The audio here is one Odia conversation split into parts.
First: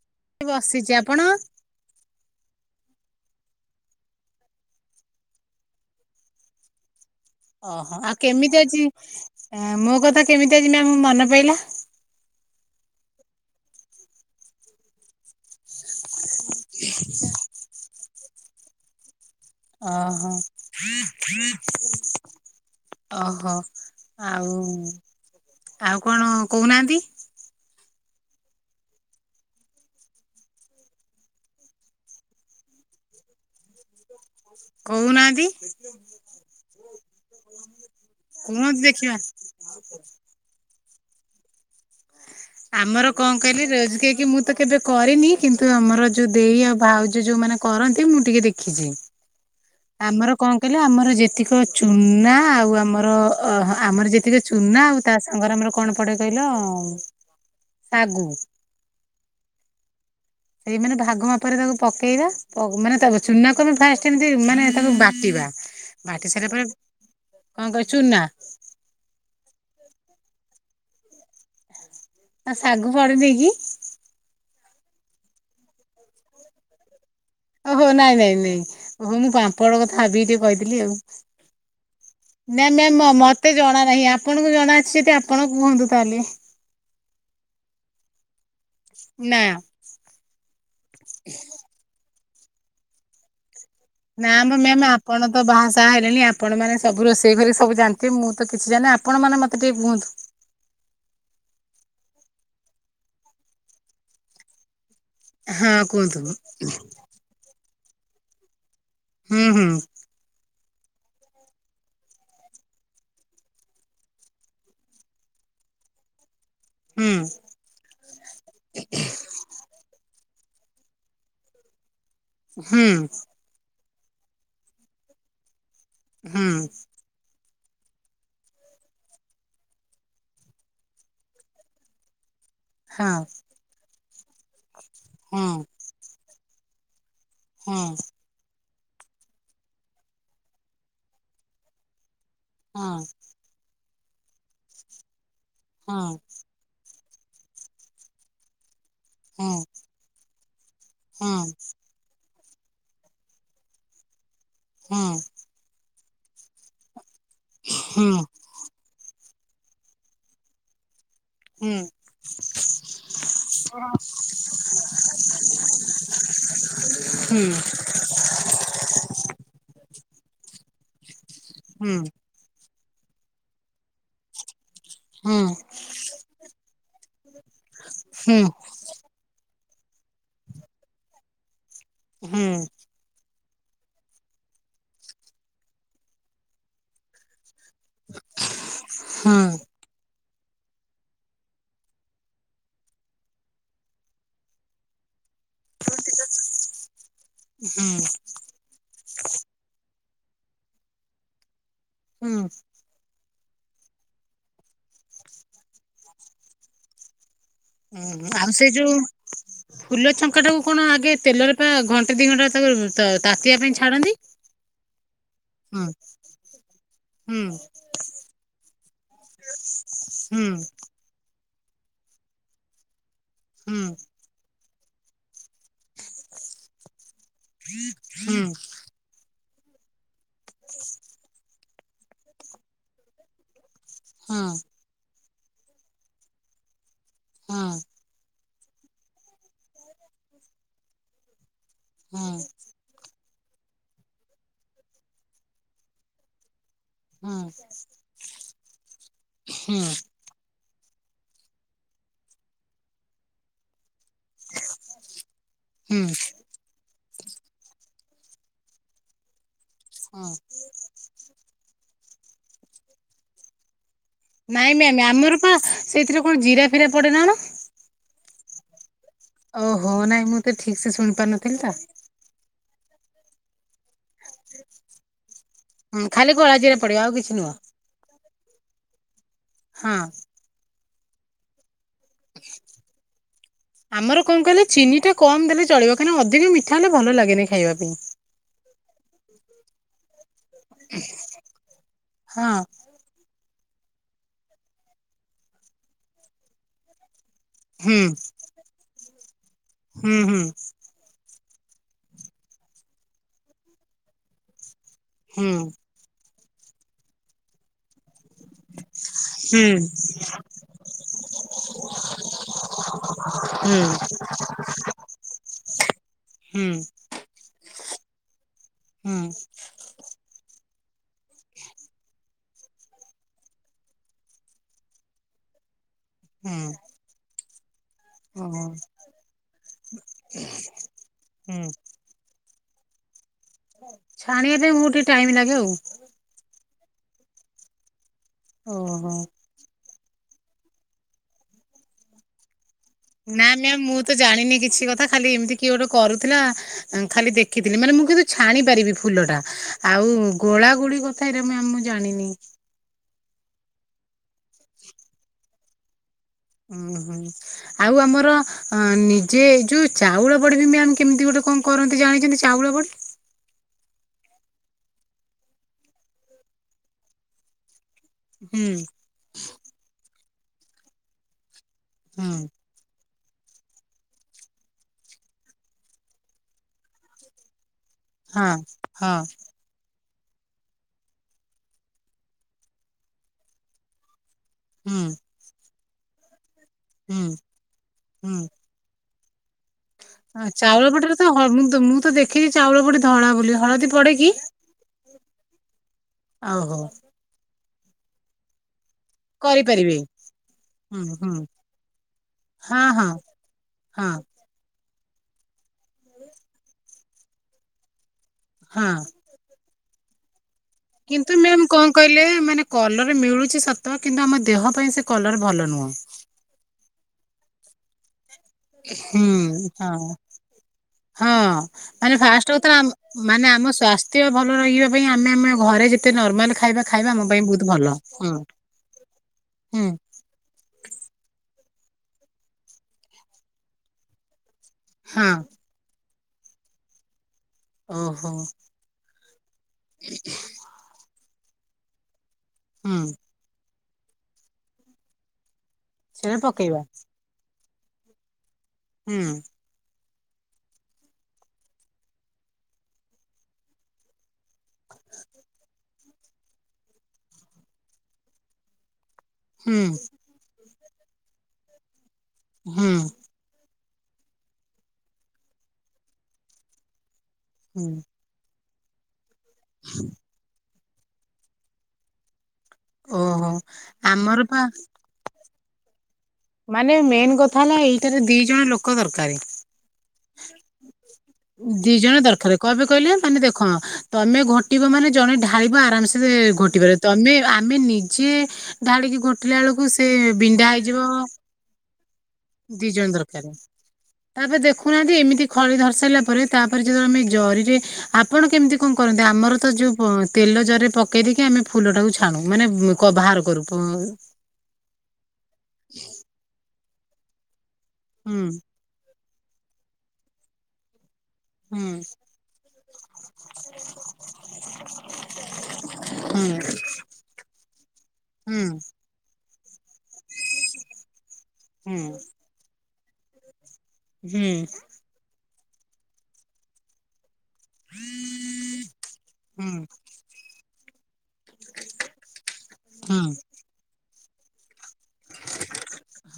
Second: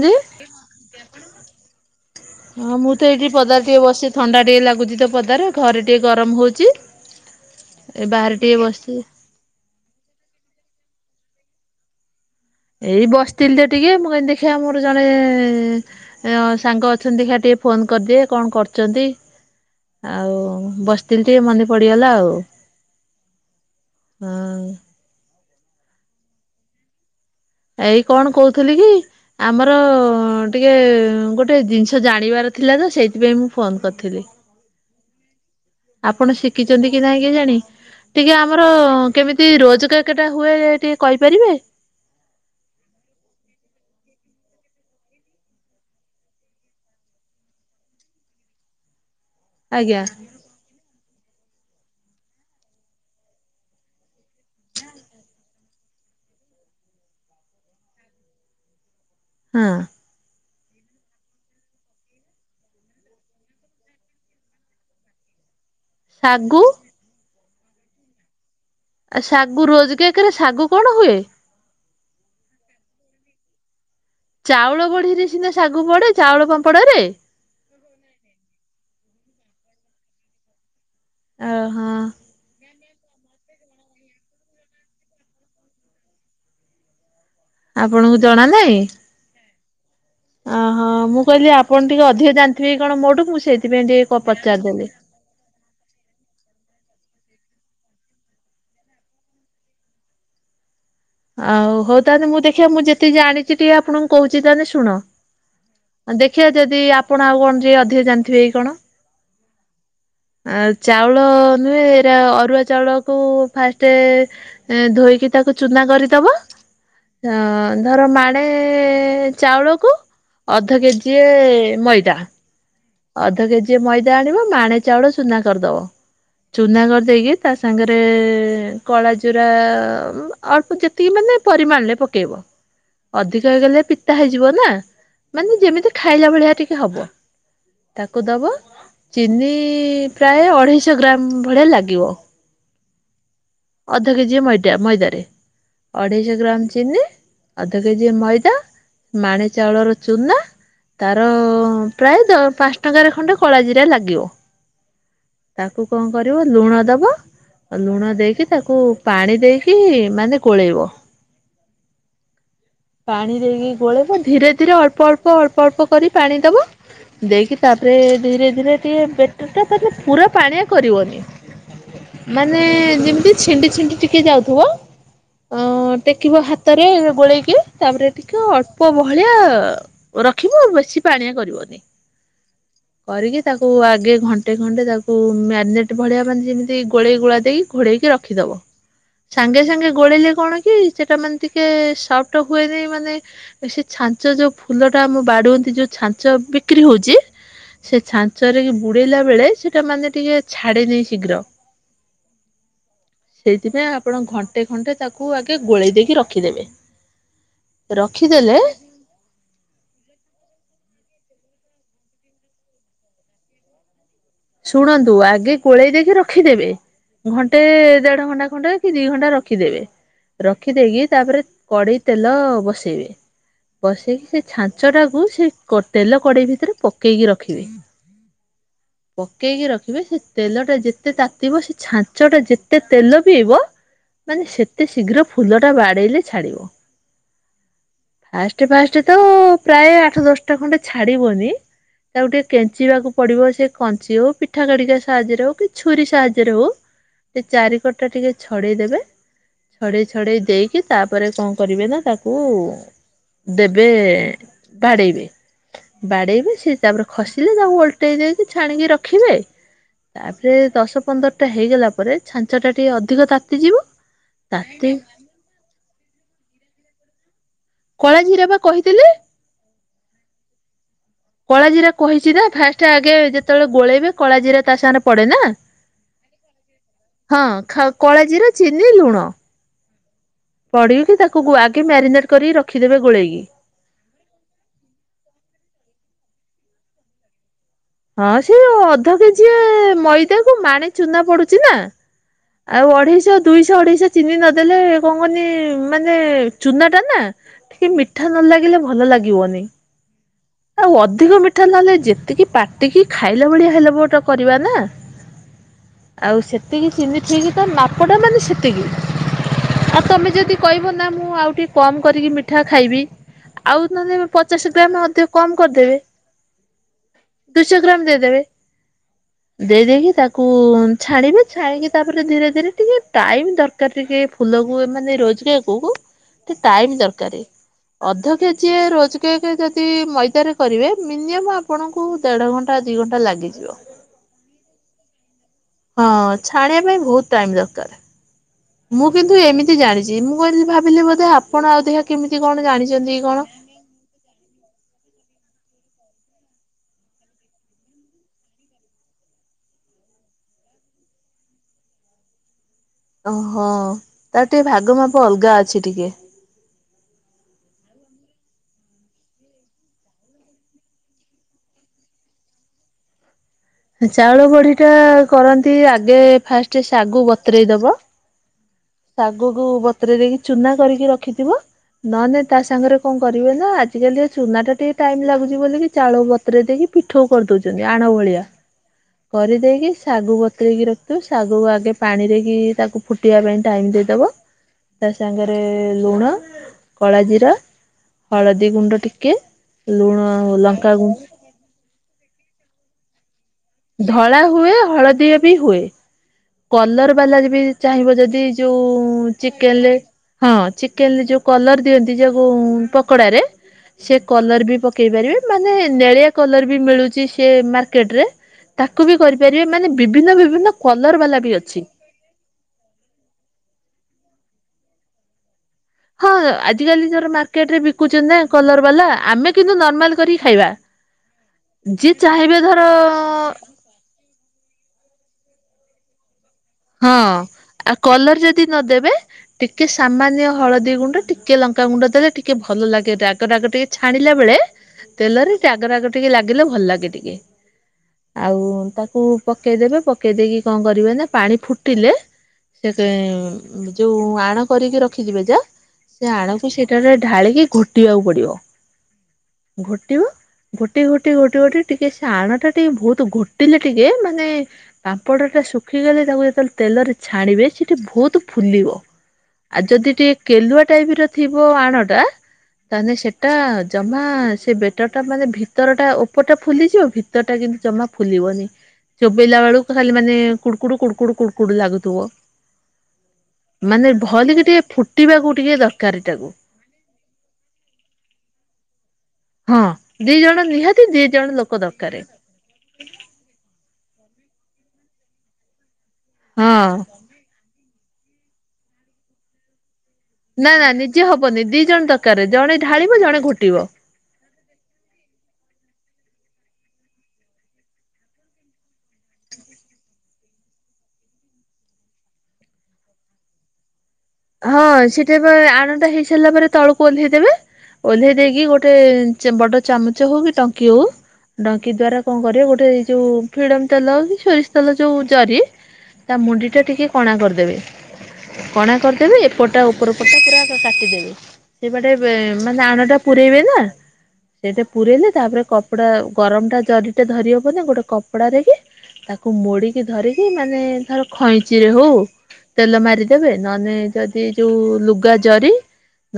ହଁ ବସିଛି ଆପଣ? ହଁ ମୁଁ ତ ଏଇଠି ପଦାର ଟିକେ ବସି ଥଣ୍ଡା ଟିକେ ଲାଗୁଛି ତ ପଦାର ଘରେ ଟିକେ ଗରମ ହେଉଛି ଓହୋ ଆଉ କେମିତି ଅଛି ମୋ କଥା କେମିତି ଆଜିି ମ୍ୟାମ୍ ମନେ ପଡ଼ିଲା? ଏଇ ବସିଥିଲି ତ ଟିକେ ମୁଁ କି ଦେଖିଆ ମୋର ଜଣେ ସାଙ୍ଗ ଅଛନ୍ତି ଦେଖିଆ ଟିକେ ଫୋନ କରିଦି କଣ କରୁଛନ୍ତି? ଓହୋ ଆଉ ବସିଥିଲି ଟିକେ ମନେ ପଡିଗଲା ଆଉ। ଓହୋ ଆଉ ହଁ ଆଉ କଣ କହୁନାହାନ୍ତି? ଏଇ କଣ କହୁଥିଲି କି ଆମର ଟିକେ ଗୋଟେ ଜିନିଷ ଜାଣିବାର ଥିଲା ସେଇଥିପାଇଁ ମୁଁ ଫୋନ କରିଥିଲି କହୁନାହାନ୍ତି। ଆପଣ ଶିଖିଛନ୍ତି କି ନାଇଁ କି ଜାଣି? ଟିକେ ଆମର କୁହନ୍ତୁ ଦେଖିବା କେମିତି ରୋଜଗାର କେଟା ହୁଏ ଟିକେ କହିପାରିବେ? ଆମର କଣ କହିଲି ରୋଜ କେକ୍ କେବେ ମୁଁ ତ କେବେ କରିନି କିନ୍ତୁ ଆମର ଯୋଉ ଦେଇ ଆଉ ଭାଉଜ ଯୋଉ ଯୋଉ ମାନେ କରନ୍ତି ମୁଁ ଟିକେ ଦେଖିଛି ଆଜ୍ଞା। ଆମର କଣ କହିଲେ ଆମର ଯେତିକ ଚୁନା ଆଉ ଆମର ଅ ଆମର ଯେତିକି ଚୁନା ଆଉ ତା ସାଙ୍ଗରେ ଆମର କଣ ପଡେ କହିଲ ଶାଗୁ ହଁ। ସେ ମାନେ ଭାଗ ମାପରେ ତାକୁ ପକେଇବା ମାନେ ତା ଚୁନାକୁ ଆମେ ଫାଷ୍ଟ ଏମତି ମାନେ ତାକୁ ବାଟିବା ବାଟି ସାରିଲା ଶାଗୁ ପରେ କଣ କଚୁନ ନା ଆ ଶାଗୁ ରୋଜ କେକ ରେ ଶାଗୁ କଣ ହୁଏ? ଆଉ ଶାଗୁ ଫଳ ଦେଇକି ଚାଉଳ ବଢିରେ ସିନା ଶାଗୁ ପଡେ ଚାଉଳ ପାମ୍ପଡରେ ଓହୋ ନାଇଁ ନାଇଁ ନାଇଁ ଓହୋ ମୁଁ ପାମ୍ପଡ କଥା ଭାବି ଟିକେ କହିଥିଲି ଆଉ। ଓ ହୋ। ନା ମ୍ୟା ମତେ ଜଣା ନାହିଁ ଆପଣଙ୍କୁ ଜଣା ଅଛି ଯଦି ଆପଣ କୁହନ୍ତୁ ତାହେଲେ। ଆପଣଙ୍କୁ ଜଣା ନାାଇଁ? ନା। ଅହୋ ମୁଁ କହିଲି ଆପଣ ଟିକେ ଅଧିକ ଜାଣିଥିବେ କି କଣ ମୋଠୁକୁ ମୁଁ ସେଇି ନା ମ ମ୍ୟାାମ ଆପଣ ତ ବାହା ତାହା ହେଲେଣି ଆପଣମାନେ ସବୁ ରୋଷେଇ କରିିକ ସବୁ ଜାନ୍ତିେ ମୁଁ ତ କିଛି ଜାଣିନି ଆପଣ ମ ମତେ ଟିକେ କୁହନ୍ତୁ। ଆଉ ହଉ ତାହେଲେ ମୁଁ ଦେଖିବା ମୁଁ ଯେତିେି ଜାଣିଛି ଟିକେ ଆପଣଙ୍କୁ କହୁଛି ତାହେଲେ ଶୁଣ। ହଁ କୁହନ୍ତୁ ଦେଖିବା ଯଦି ଆପଣ ଆଉ କଣ ଯ ଅଧିକ ଜାଣିଥିବେ ଏଇ କଣ। ହୁଁ ହୁଁ। ଆଉ ଚାଉଳ ନୁହେଁ ଏରା ଅରୁଆ ଚାଉଳକୁ ଫାଷ୍ଟ ଧୋଇକି ତାକୁ ଚୁନା କରିଦବା ହୁଁ ଧର ମାଡେ ଚାଉଳକୁ ଅଧ କେଜି ମଇଦା ହୁଁ। ଯିଏ ମଇଦା ଆଣିବ ମାଣେ ଚାଉଳ ଚ ଚୁନା କରିଦବ ହୁଁ ଚ ସଚୁନା କରିଦେଇକି ତା ସାଙ୍ଗରେ କଳା ଜିରା ଅଳ୍ପ ଯେତିକି ମାନେ ପରିମାଣରେ ପକେଇବ ହଁ ଅଧିକ ହେଇଗଲେ ପିତା ହେଇଯିବ ନା ହଁ ମାନେ ଯେମିତି ଖାଇଲା ଭଳିଆ ଟିକେ ହବ ହଁ ତାକୁ ଦବ ଚିନି ପ୍ରାୟ ଅଢେଇଶହ ଗ୍ରାମ ଭଳିଆ ଲାଗିବ ହଁ। ଅଧ କେଜିଏ ମଇଦା ମଇଦାରେ ହଁ ଅଢେଇଶ ଗ୍ରାମ ଚିନି ଅଧ କେଜିଏ ମଇଦା। ମାଣେ ଆଉ ଚାଉଳର ଚୁନା ତାର ପ୍ରାୟ ଦ ପାନସ୍ ଟଙ୍କାରେ ଖଣ୍ଡେ କଳା ଜିରା ଲାଗିବ। ହୁଁ। ତାକୁ କଣ କରିବ ଲୁଣ ଦବ ଆ ଲୁଣ ଦେଇକି ତାକୁ ପାଣି ଦେଇକି ମାନେ ଗୋଳେଇବ ହୁଁ ପାଣି ଦେଇକି ଗୋଳେଇବ ଧୀରେ ଧୀରେ ଅଳ୍ପ ଅଳ୍ପ ଅଳ୍ପ ଅଳ୍ପ କରି ପାଣି ଦବ। ଦେଇକି ତାପରେ ଧୀରେ ଧୀରେ ଟିକେ ବେଟର ଟା ମାନେ ପୁରା ପାଣିଆ କରିବନି ମାନେ ଯେମିତି ଛିଣ୍ଡି ଛିଣ୍ଡି ଟିକିଏ ଯାଉଥୁବ ଅ ଟେଖିବ ହାତରେ ଗୋଳେଇକି ତାପରେ ଟିକେ ଅଳ୍ପ ବହଳିଆ ରଖିବୁ ଆଉ ବେଶି ପାଣିଆ କରିବନି। ହୁଁ କରିକି ତାକୁ ଆଗେ ଘଣ୍ଟେ ଘଣ୍ଟେ ତାକୁ ମ୍ୟାରିନେଟ୍ ଭଳିଆ ଯେମିତି ଗୋଳେଇ ଗୁଳା ଦେଇ ଘୋଡ଼େଇକି ରଖିଦବ ସାଙ୍ଗେ ସାଙ୍ଗେ ଗୋଳେଇଲେ କଣ କି ସେଟା ମାନେ ଟିକେ ସଫ୍ଟ ଟ ହୁଏନି ମାନେ ସେ ଛାଞ୍ଚ ଯୋଉ ଫୁଲଟା ଆମ ବାଡୁନ୍ତି ଯୋଉ ଛାଞ୍ଚ ବିକ୍ରି ହଉଚି ସେ ଛାଞ୍ଚରେ ବୁଡେଇଲା ବେଳେ ସେଟା ମାନେ ଟିକେ ଛାଡେନି ଶୀଗ୍ର। ହୁଁ। ସେଇଥିପାଇଁ ଆପଣ ଘଣ୍ଟେ ଖଣ୍ଟେ ତାକୁ ଆଗେ ଗୋଳେଇ ଦେଇକି ରଖିଦେବେ। ହୁଁ ରଖିଦେଲେ ଆଉ ସେଇ ଯୋଉ ଫୁଲ ଛଙ୍କା ଟାକୁ କଣ ଆଗେ ତେଲରେ ପା ଘଣ୍ଟେ ଦି ଘଣ୍ଟା ତାକୁ ତାତିିବା ପାଇଁ ଛାଡ଼ନ୍ତି। ଶୁଣନ୍ତୁ ଆଗେ କୋଳେଇ ଦେଇକି ରଖିଦେବେ। ହୁଁ ଘଣ୍ଟେ ଦେଢ ଘଣ୍ଟା ଖଣ୍ଡେ କି ଦି ଘଣ୍ଟା ରଖିଦେବେ ହୁଁ ରଖିଦେଇକି ତାପରେ କଡେଇ ତେଲ ବସେଇବେ ବସେଇକି ସେ ଛାଞ୍ଚଟାକୁ ସେ ତେଲ କଡ଼େଇ ଭିତରେ ପକ ହୁଁ ପକେଇକି ରଖିବେ ସେ ତେଲ ଟା ଯେତେ ତାତିିବ ସେ ଛାଞ୍ଚ ଟା ଯେତେ ତେଲ ପିଇବ ହୁଁ ମାନେ ସେତେ ଶୀଘ୍ର ଫୁଲ ଟା ବାଡ଼େଇଲେ ଛାଡିବ। ହଁ [inaudible] ଫାଷ୍ଟ ଫାଷ୍ଟ ତ ପ୍ରାୟ ଆଠ ଦଶଟା ଖଣ୍ଡେ ଛାଡ଼ିବନି ହଁ ତାକୁ ଟିକେ କେଞ୍ଚିବାକୁ ପଡିବ ସେ କଞ୍ଚି ହଉ ପିଠା କାଡିକା ସାହାଯ୍ୟରେ ହଉ କି ଛୁରୀ ସାହାଯ୍ୟରେ ହଉ ହଁ ସେ ହଁ ଚାରି ପଟ ଟା ଟିକେ ଛଡେଇଦବେ ହୁଁ ଛଡେଇ ଛଡେଇ ଦେଇ କି ତାପରେ କଣ କରିବେ ନା ତାକୁ ଦେବେ ବାଡେଇବେ ହୁଁ ବାଡେଇବେ ସେ ତାପରେ ଖସିଲେ ତାକୁ ଓଲଟେଇ ଦେଇକି ଛାଣିକି ରଖିବେ ହଁ ତାପରେ ଦଶ ପନ୍ଦରଟା ହେଇଗଲା ପରେ ଛାଞ୍ଚ ଟା ଟିକେ ଅଧିକ ତାତିଯିବ ନାଇଁ ତାତି ମ୍ୟାମ ଆମର ପା ସେଇଥିରେ କଣ ଜିରା ଫିରା ପଡେନା କଣ? କଳାଝିର ବା କହିଥିଲି। ଓହୋ ନାଇଁ ମୁଁ ତ ଠିକ ସେ ଶୁଣି ପାରୁନଥିଲି ତ ସେ ଆଗେ ଯେତେବେଳେ ଗୋଳେଇବେ କଳା ଜିରି ତା ସାଙ୍ଗରେ ପଡେ ନା। ହୁଁ, ଖାଲି କଳା ଜିରା ପଡିବ ଆଉ କିଛି ହଁ ନୁହଁ ଖା କଳା ଜିରା, ଚିନି, ଲୁଣ। ହଁ। ପଢିକି ତାକୁ ଗୁ ଆ ଆମର କଣ କଇଲେ ଚିନି ଟା କମ ଦେଲେ ଚଳିବ କାହିଁକି ଅଧିକ ମି ଠା ହେଲେ ଭଲ ଲାଗେନି ଖାଇବାକୁ। ହଁ ସେ ଅଧ କେଜିଏ ମଇ ଦା କୁ ମାଣିେ ଚୁନା ପଡୁଚି ନା ହଁ ଆଉ ଅଢେଇଶ ଦୁଇଶହ ଅଢେଇଶହ ଚିନି ନଦେଲେ କଣ କହନି ମାନେ ଚୁନା ଟା ନା ଟିକେ ହୁଁ ମିଠା ନ ଲାଗିଲେ ଭଲ ଲାଗିବନି। ହୁଁ ହୁଁ ଆଉ ଅଧିକ ମିଠା ନହେଲେ, ଯେତିକି ପାଟିକି ଖାଇଲା ଭଳିଆ ହେଲେ ବୋଟ କରିବା ନା ହୁଁ। ଆଉ ସେତିକି ଚିନି ଠିକ୍ ତା ମାପଟା ମାନେ ହୁଁ ସେତିକି ଆଉ ତମେ ଯଦି କହିବ ନା ମୁଁ ଆଉ ଟିକେ କମ୍ କରିକି ମିଠା ଖାଇବି ହୁଁ ଆଉ ନହେଲେ ପଚାଶ ଗ୍ରାମ ଅଧେ କମ କରିଦେବେ। ହୁଁ [inaudible] ସିଗରନ୍ ଦେଇଦେବେ ହୁଁ ଦେଇ ଦେଇକି ତାକୁ ଛାଣିବେ ଛାଣିକି ତାପରେ ଧୀରେ ଧୀରେ ଟିକେ ଟାଇମ୍ ଦରକାର, ଟିକେ ଫୁଲକୁ ମାନେ ରୋଜକେକକୁ ହୁଁ ତ ଟାଇମ ଦରକାର ଅଧ ଓହୋ କେଜିଏ ରୋଜକେକ୍ ଯଦି ମଇ ଭିତରେ କରିବେ, ମିନିମମ୍ ଆପଣଙ୍କୁ ଦେଢଘଣ୍ଟା ଦି ଘଣ୍ଟା ଲାଗେ। ଛାଣିବେ ଉ ଟିକେ ଟାଇମ ଲାଗେ ଆଉ ହଁ ଛାଡିବା ପାଇଁ ବହୁତ ଟାଇମ ଦରକାର, ମୁଁ ଓହୋ। କିନ୍ତୁ ଏମିତି ଜାଣିଛି। ଯେ ମୁଁ କହିି ଭାବିଲି, ବୋଧେ ଆପଣ ଦେହ କେମିତି କଣ ଜାଣି ନା ମ୍ୟାମ୍ ମୁଁ ତ ଜାଣିନି କିଛି କଥା ଖାଲି ଏମିତି କିଏ ଗୋଟେ କରୁଥିଲା ଖାଲି ଦେଖିଥିଲି, ମାନେ ମୁଁ କିନ୍ତୁ ଛାଣି ପାରିବି ଫୁଲଟା ଆଉ ଗୋ ଗୋଳା ଗୁଳି କଥା ତ ମୁଁ ମ୍ୟାମ୍ ଜାଣିନି । ଓହୋ ତାର ଟିକେ ଭାଗ ମାପ ଅଲଗା ଅଛି ଟିକେ ହଁ ହୁଁ ଆଉ ଆମର ନିଜେ ଯୋଉ ଚାଉଳ ପଡିବି ମ୍ୟାମ୍ କେମିତି ଗୋଟେ କଣ କରନ୍ତି ଜାଣିଚନ୍ତି ଚାଉଳ ବଟ ହଁ [inaudible] ଚାଉଳ ବଡି ଟା କରନ୍ତି, ଆଗେ ଫାଷ୍ଟ ସାଗୁ ବତୁରେଇ ଦବ। ହୁଁ ଶାଗୁକୁ ବତୁରେଇ ଦେଇକି ଚୁନା କରିକି ରଖିଥିବ ନ ନେ ହୁଁ ତା ସାଙ୍ଗରେ କଣ କରିବେ ନା ଆଜିକାଲି ଏ ଚୁନା ଟା ଟିକେ ଟାଇମ୍ ଲାଗୁଛି, ବୋଲିକି ଚାଉଳ ବତୁରେଇ ଦେଇକି ପିଠୋଉ କରିଦଉଛି । ଆଣ ଭଳିଆ ହଁ ହଁ କରିଦେଇକି ଶାଗୁ ବତଳେଇକି ରଖିଥିବୁ ଶାଗୁ ଆଗେ ପାଣିରେ କିି ତାକୁ ଫୁଟିବା ପାଇଁ ଟାଇମ ଦେଇଦବ। ହୁଁ ତା ସାଙ୍ଗରେ ଲୁଣ କଳା ହୁଁ ଜିରା ହୁଁ। ହଳଦୀ ଗୁଣ୍ଡ ଟି ଚାଉଳ ପଡିରେ ତ ମୁଁ ମୁଁ ତ ଦେଖିଛିି ଚାଉଳ ପଡି ଧଳା ବୋଲି ହଳଦୀ ପଡେ କି? ଧଳା ହୁଏ ହଳଦିଆ ବି ହୁଏ ଓହୋ କଲର ବାଲାରେ ବି ଚାହିଁବ ଯଦି ଯୋଉ ଚିକେନ କରିପାରିବେ ହଁ ହୁଁ ଚିକେନରେ ହୁଁ ଯୋଉ କଲର ଦିଅନ୍ତି ଯୋଉ ହଁ ହଁ ପକୋଡ଼ାରେ ହଁ ସେ କଲର ବି ପକେଇ ପାରିବେ ମାନେ ନେଳିଆ କଲର ବି ମିଳୁଚି ସେ ମାର୍କେଟ ରେ ହଁ। ତାକୁ ବି କରିପାରିବେ, ମାନେ ବିଭିନ୍ନ ବିଭିନ୍ନ କଲର କିନ୍ତୁ ବାଲା। ବି ମ୍ୟାମ୍ ଅଛି। କଣ କହିଲେ ମାନେ କଲର୍ ମିଳୁଛି ସତ କିନ୍ତୁ ଆମ ଦେହ ପାଇଁ ସେ କଲର ଭଲ ନୁହେଁ । ହଁ ଆଜିକାଲି ଯୋର ମାର୍କେଟ ରେ ବିକୁଛନ୍ତି ନା କଲର ବାଲା ହୁଁ ଆମେ କିନ୍ତୁ ହଁ ନର୍ମାଲ କରିକି ଖାଇବା। ହଁ ଯିଏ ମାନେ ଫାଷ୍ଟ ଚାହିଁବେ କଥା ଧର ମାନେ ଆମ ସ୍ୱାସ୍ଥ୍ୟ ଭଲ ରହିବ। ମେ ଆମେ ଆମେ ଘରେ ଯେତେ ନର୍ମାଲ ଖାଇବା ଖାଇବା ହଁ ଆମ ପାଇଁ ବହୁତ ଭଲ। ଆଉ ହୁଁ କଲର ଯଦି ନଦେବେ ହୁଁ ଟିକେ ସାମାନ୍ୟ ହଳଦୀ ଗୁଣ୍ଡ ଟି ଟିକେ ଲଙ୍କାଗୁଣ୍ଡ ଦେଲେ ଟିକେ ଭଲ ଲାଗେ ରାଗ ରାଗ ଟିକେ ଛାଣିଲା ବେଳେ ହଁ ତେଲରେ ରାଗ ରାଗ ଟିକେ ଲାଗିଲେ ଭଲ ଲାଗେ ଟିକେ ଓହୋ ଆଉ ତାକୁ ପକେଇଦେବେ ପକେଇ ଦେଇକି କଣ କରିବେ, ନା ପାଣି ଫୁଟିଲେ ହୁଁ ସେବେ ଯୋଉ ଆଣ କରିକି ରଖିଯିବେ ଯା, ସେ ସେଟା ଆଣକୁ ପକେଇବା ସେଠାରେ ଢାଳିକି ଘୋଟିବାକୁ ପଡିବ। ହୁଁ। ଘୋଟିବ। ଗୋଟିେ ଗୋଟିେ ଗୋଟିେ ଗୋଟିେ ଟିକେ ସେ ଆଣଟା ଟିକେ ବହୁତ ଗୋଟିଲେ ଟିକେ ମାନେ ପାମ୍ପଡ଼ ଟା ଶୁଖ ଶୁଖିଗଲେ ତାକୁ ଯେତେବେଳେ ତେଲରେ ଛାଣିବେ ସେଇଠି ବୋହୁତ ଫୁଲିବ। ଆଉ ହୁଁ ଯଦି ଟିକେ କେଲୁଆ ଟାଇପର ଥିବ, ଆଣ ଟା ହୁଁ ତାହେଲେ ସେଟା ଜମା ସେ ବେଟରଟା ମାନେ ଭିତରଟା ଉପରଟା ଫୁଲିଯିବ ଭିତରଟା କିନ୍ତୁ ହୁଁ ଜମା ଫୁଲିବନି । ଚୋବେଇଲା ବେଳକୁ ଖାଲି ମାନେ କୁଡୁକୁଡୁ କୁଡୁ କୁଡୁ ଲାଗୁଥିବ। ଓହୋ ମାନେ ଆମର ପା ଭଲିକି ଟିକେ ଫୁଟିବାକୁ ଟିକେ ଦର ମାନେ ମେନ୍ କଥା ହେଲା ଏଇଟାରେ ଦି ଜଣ ଲୋକ ଦରକାର। ହଁ ଦି ଜଣ ନିହାତି ଦି ଜଣ ଲୋକ ଦି ଦରକାରେ। ଜଣ ଦରକାର କଣପେ କହିଲେ ମାନେ ଦେଖ ତମେ ଘୋଟିବ ମାନେ ଜଣେ ଢାଳିବ ଆରାମସେ ହଁ ଘୋଟିବାରେ ତମେ ଆମେ ନି ଯେ ଧାଳିକି ଗୋଟିଲା ବେଳକୁ ସେ ବିଣ୍ଡା ହେଇଯିବ। ବନି ଦି ଜଣ ତା ଦି ଜଣ ଦରକାର ତାପରେ ଦେଖୁନାହାନ୍ତି ଏମିତି ଖଳି ଧରିସାରିଲା ପରେ ତାପରେ ଯେତେବେଳେ ଆମେ ଜରିରେ ଆପଣ କେମିତି କଣ କରନ୍ତି ଆମର ତ ଯୋଉ ତେଲ ଜରିରେ ପକେଇ ଦେଇକି ଆମେ ଫୁଲଟାକୁ ଛାଣୁ ମାନେ କ ବାହାର କରୁ ହଁ ସେଟା ବା ଆଣଟା ହେଇ ସାରିଲା ପରେ ତଳୁକୁ ଓଲେହିଦେବେ। ଓହ୍ଲେଇ ହୁଁ ଦେଇକି ଗୋଟେ ଚ୍ ବଡ ଚାମଚ ହଉ କି ଟଙ୍କି ହଉ ଡଙ୍କି ଦ୍ଵାରା କଣ କରିବେ ଗୋଟେଇ ଯୋଉ ଫିଡମ ତେଲ କି ସୋରିଷ ତେଲ ଯୋଉ ଜରି ତା ହୁଁ ମୁଣ୍ଡି ଟା ଟିକେ କଣା କରିଦେବେ। ହୁଁ। କଣା କରିଦେବେ ଏପଟା ଉପର ପଟା ପୁରା କାଟିଦେବେ ସେପଟେ ହୁଁ ମାନେ ଆଣ ଟା ପୁରଇବେ ନା ହୁଁ ସେଇଟା ପୁରଇଲେ ତାପରେ କପଡା ଗରମ ଟା ଜରିଟା ଧରିହବ ନା ଗୋଟେ କପଡ଼ ଡାରେ କି? ତାକୁ ହୁଁ ମୋଡିକି ଧରିକି ମାନେ ଧର ଖଇଁଚି ରେ ହଉ ତେଲ ହୁଁ ମାରିଦେବେ ନହେନେ ଯଦି ଯୋଉ ଲୁଗା ଜରି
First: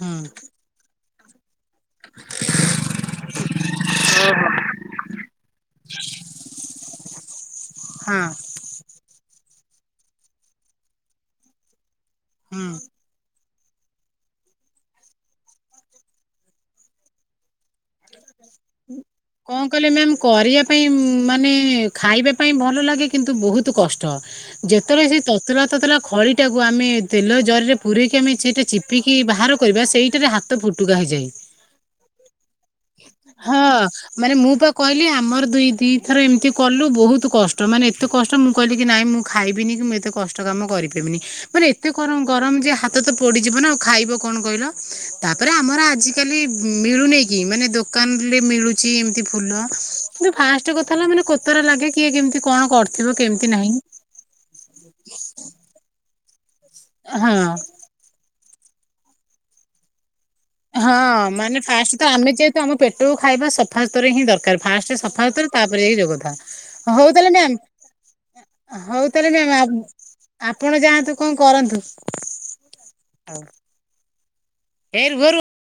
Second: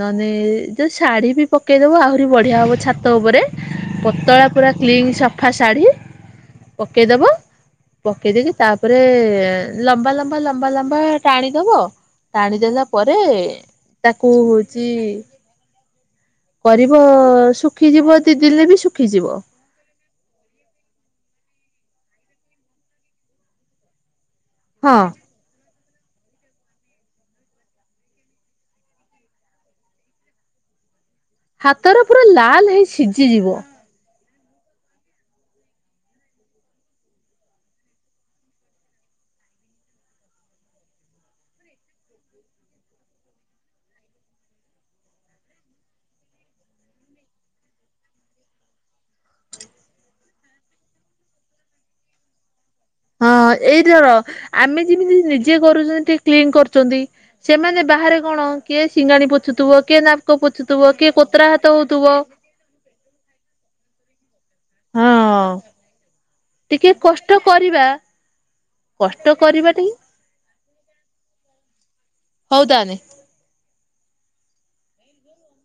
ନହେଲେ ଯୋଉ ଶାଢୀ ବି ପକେଇଦବୁ ଆହୁରି ବଢିଆ ହବ ଛାତ ଉପରେ ପତଳା ପୁରା କ୍ଲିନ ସଫା ଶାଢୀ। ପକେଇଦବ ପକେଇ ଦେଇକି ତାପରେ ଲମ୍ବା ଲମ୍ବା ଲମ୍ବା ଲମ୍ବା ଟାଣିଦବ ଟାଣି ହୁଁ। ଦେଲା ପରେ ତାକୁ ହଉଛି କରିବ ଶୁଖିଯିବ ତିଦିଲେ ବି ଶୁଖିଯିବ। କଣ କଲେ ମ୍ୟାମ୍ କରିବା ପାଇଁ ମାନେ ଖାଇବା ପାଇଁ ଭଲ ଲାଗେ କିନ୍ତୁ ବହୁତ କଷ୍ଟ। ହଁ ଯେତେବେଳେ ସେ ତତଲା ତତଲା ଖଳି ଟାକୁ କୁ ଆମେ ତେଲ ଜରରେ ପୁରରେକି ଆମେ ସେଟା ଚିପିକି ବାହାର କରିବା ସେଇଟାରେ ହାତ ଫୁଟୁକା ହୋଇଇଯାଏ। ହାତ ର ପୁରା ଲାଲ ହେଇ ସିଝିଯିବ। ହଁ ମାନେ ମୁଁ ବା କହିଲି ଆମର ଦୁ ଦି ଥର ଏମିତି କଲୁ ବହୁତ କଷ୍ଟ ମାନେ ଏତେ କଷ୍ଟ ମୁଁ କହିଲି କି ନାଇଁ ମୁଁ ଖାଇବିନି କି ମୁଁ ଏତେ କଷ୍ଟ କାମ କରିପାରିବିନି ମାନେ ଏତେ ଗର ଗରମ ଯେ ହାତ ତ ପଡିଯିବ ନାଉ ଖାଇ କଣ କହିଲ ତାପରେ ଆମର ଆଜିକାଲି ମିଲୁନି କି ମାନେ ଦୋ କାନ ରେ ମିଳୁଛି ଏମତି ଫୁଲ କି ଫାଷ୍ଟ କଥା ହେଲା ମାନେ କୋତରା ଲାଗେ କିଏ କେମତି କଣ କର ହଁ ଏଇଟାର ଆମେ ଯେମିତି ନିଜେ କରୁଛନ୍ତି ଟିକେ କ୍ଲିନ କରୁ ହଁ ସେମାନେ ବାହାରେ କଣ କିଏ ସିଙ୍ଗାଣି ପୋଛୁଥିବ କିଏ ନା ହଁ ମାନେ ଫାଷ୍ଟ ତ ଆମେ ଯେହେତୁ ଆମ ପେଟକୁ ଖାଇବା ସଫା ସୁତୁରା ହିଁ ଦରକାର। ଫାଷ୍ଟେ ହଁ ସଫା ସୁତୁର ତାପରେ ଏଇ ଯୋଉ କଥା ଟିକେ ହଉ ତାଲେ କଷ୍ଟ ମ୍ୟାମ୍ କରିବା ହଉ ତାଲେ କଷ୍ଟ ମ୍ୟାମ କରିବା ଟିକେ ଆପଣ ଯାଆନ୍ତୁ କଣ କରନ୍ତୁ। [unintelligible] ଏର୍ ଘୋରୁ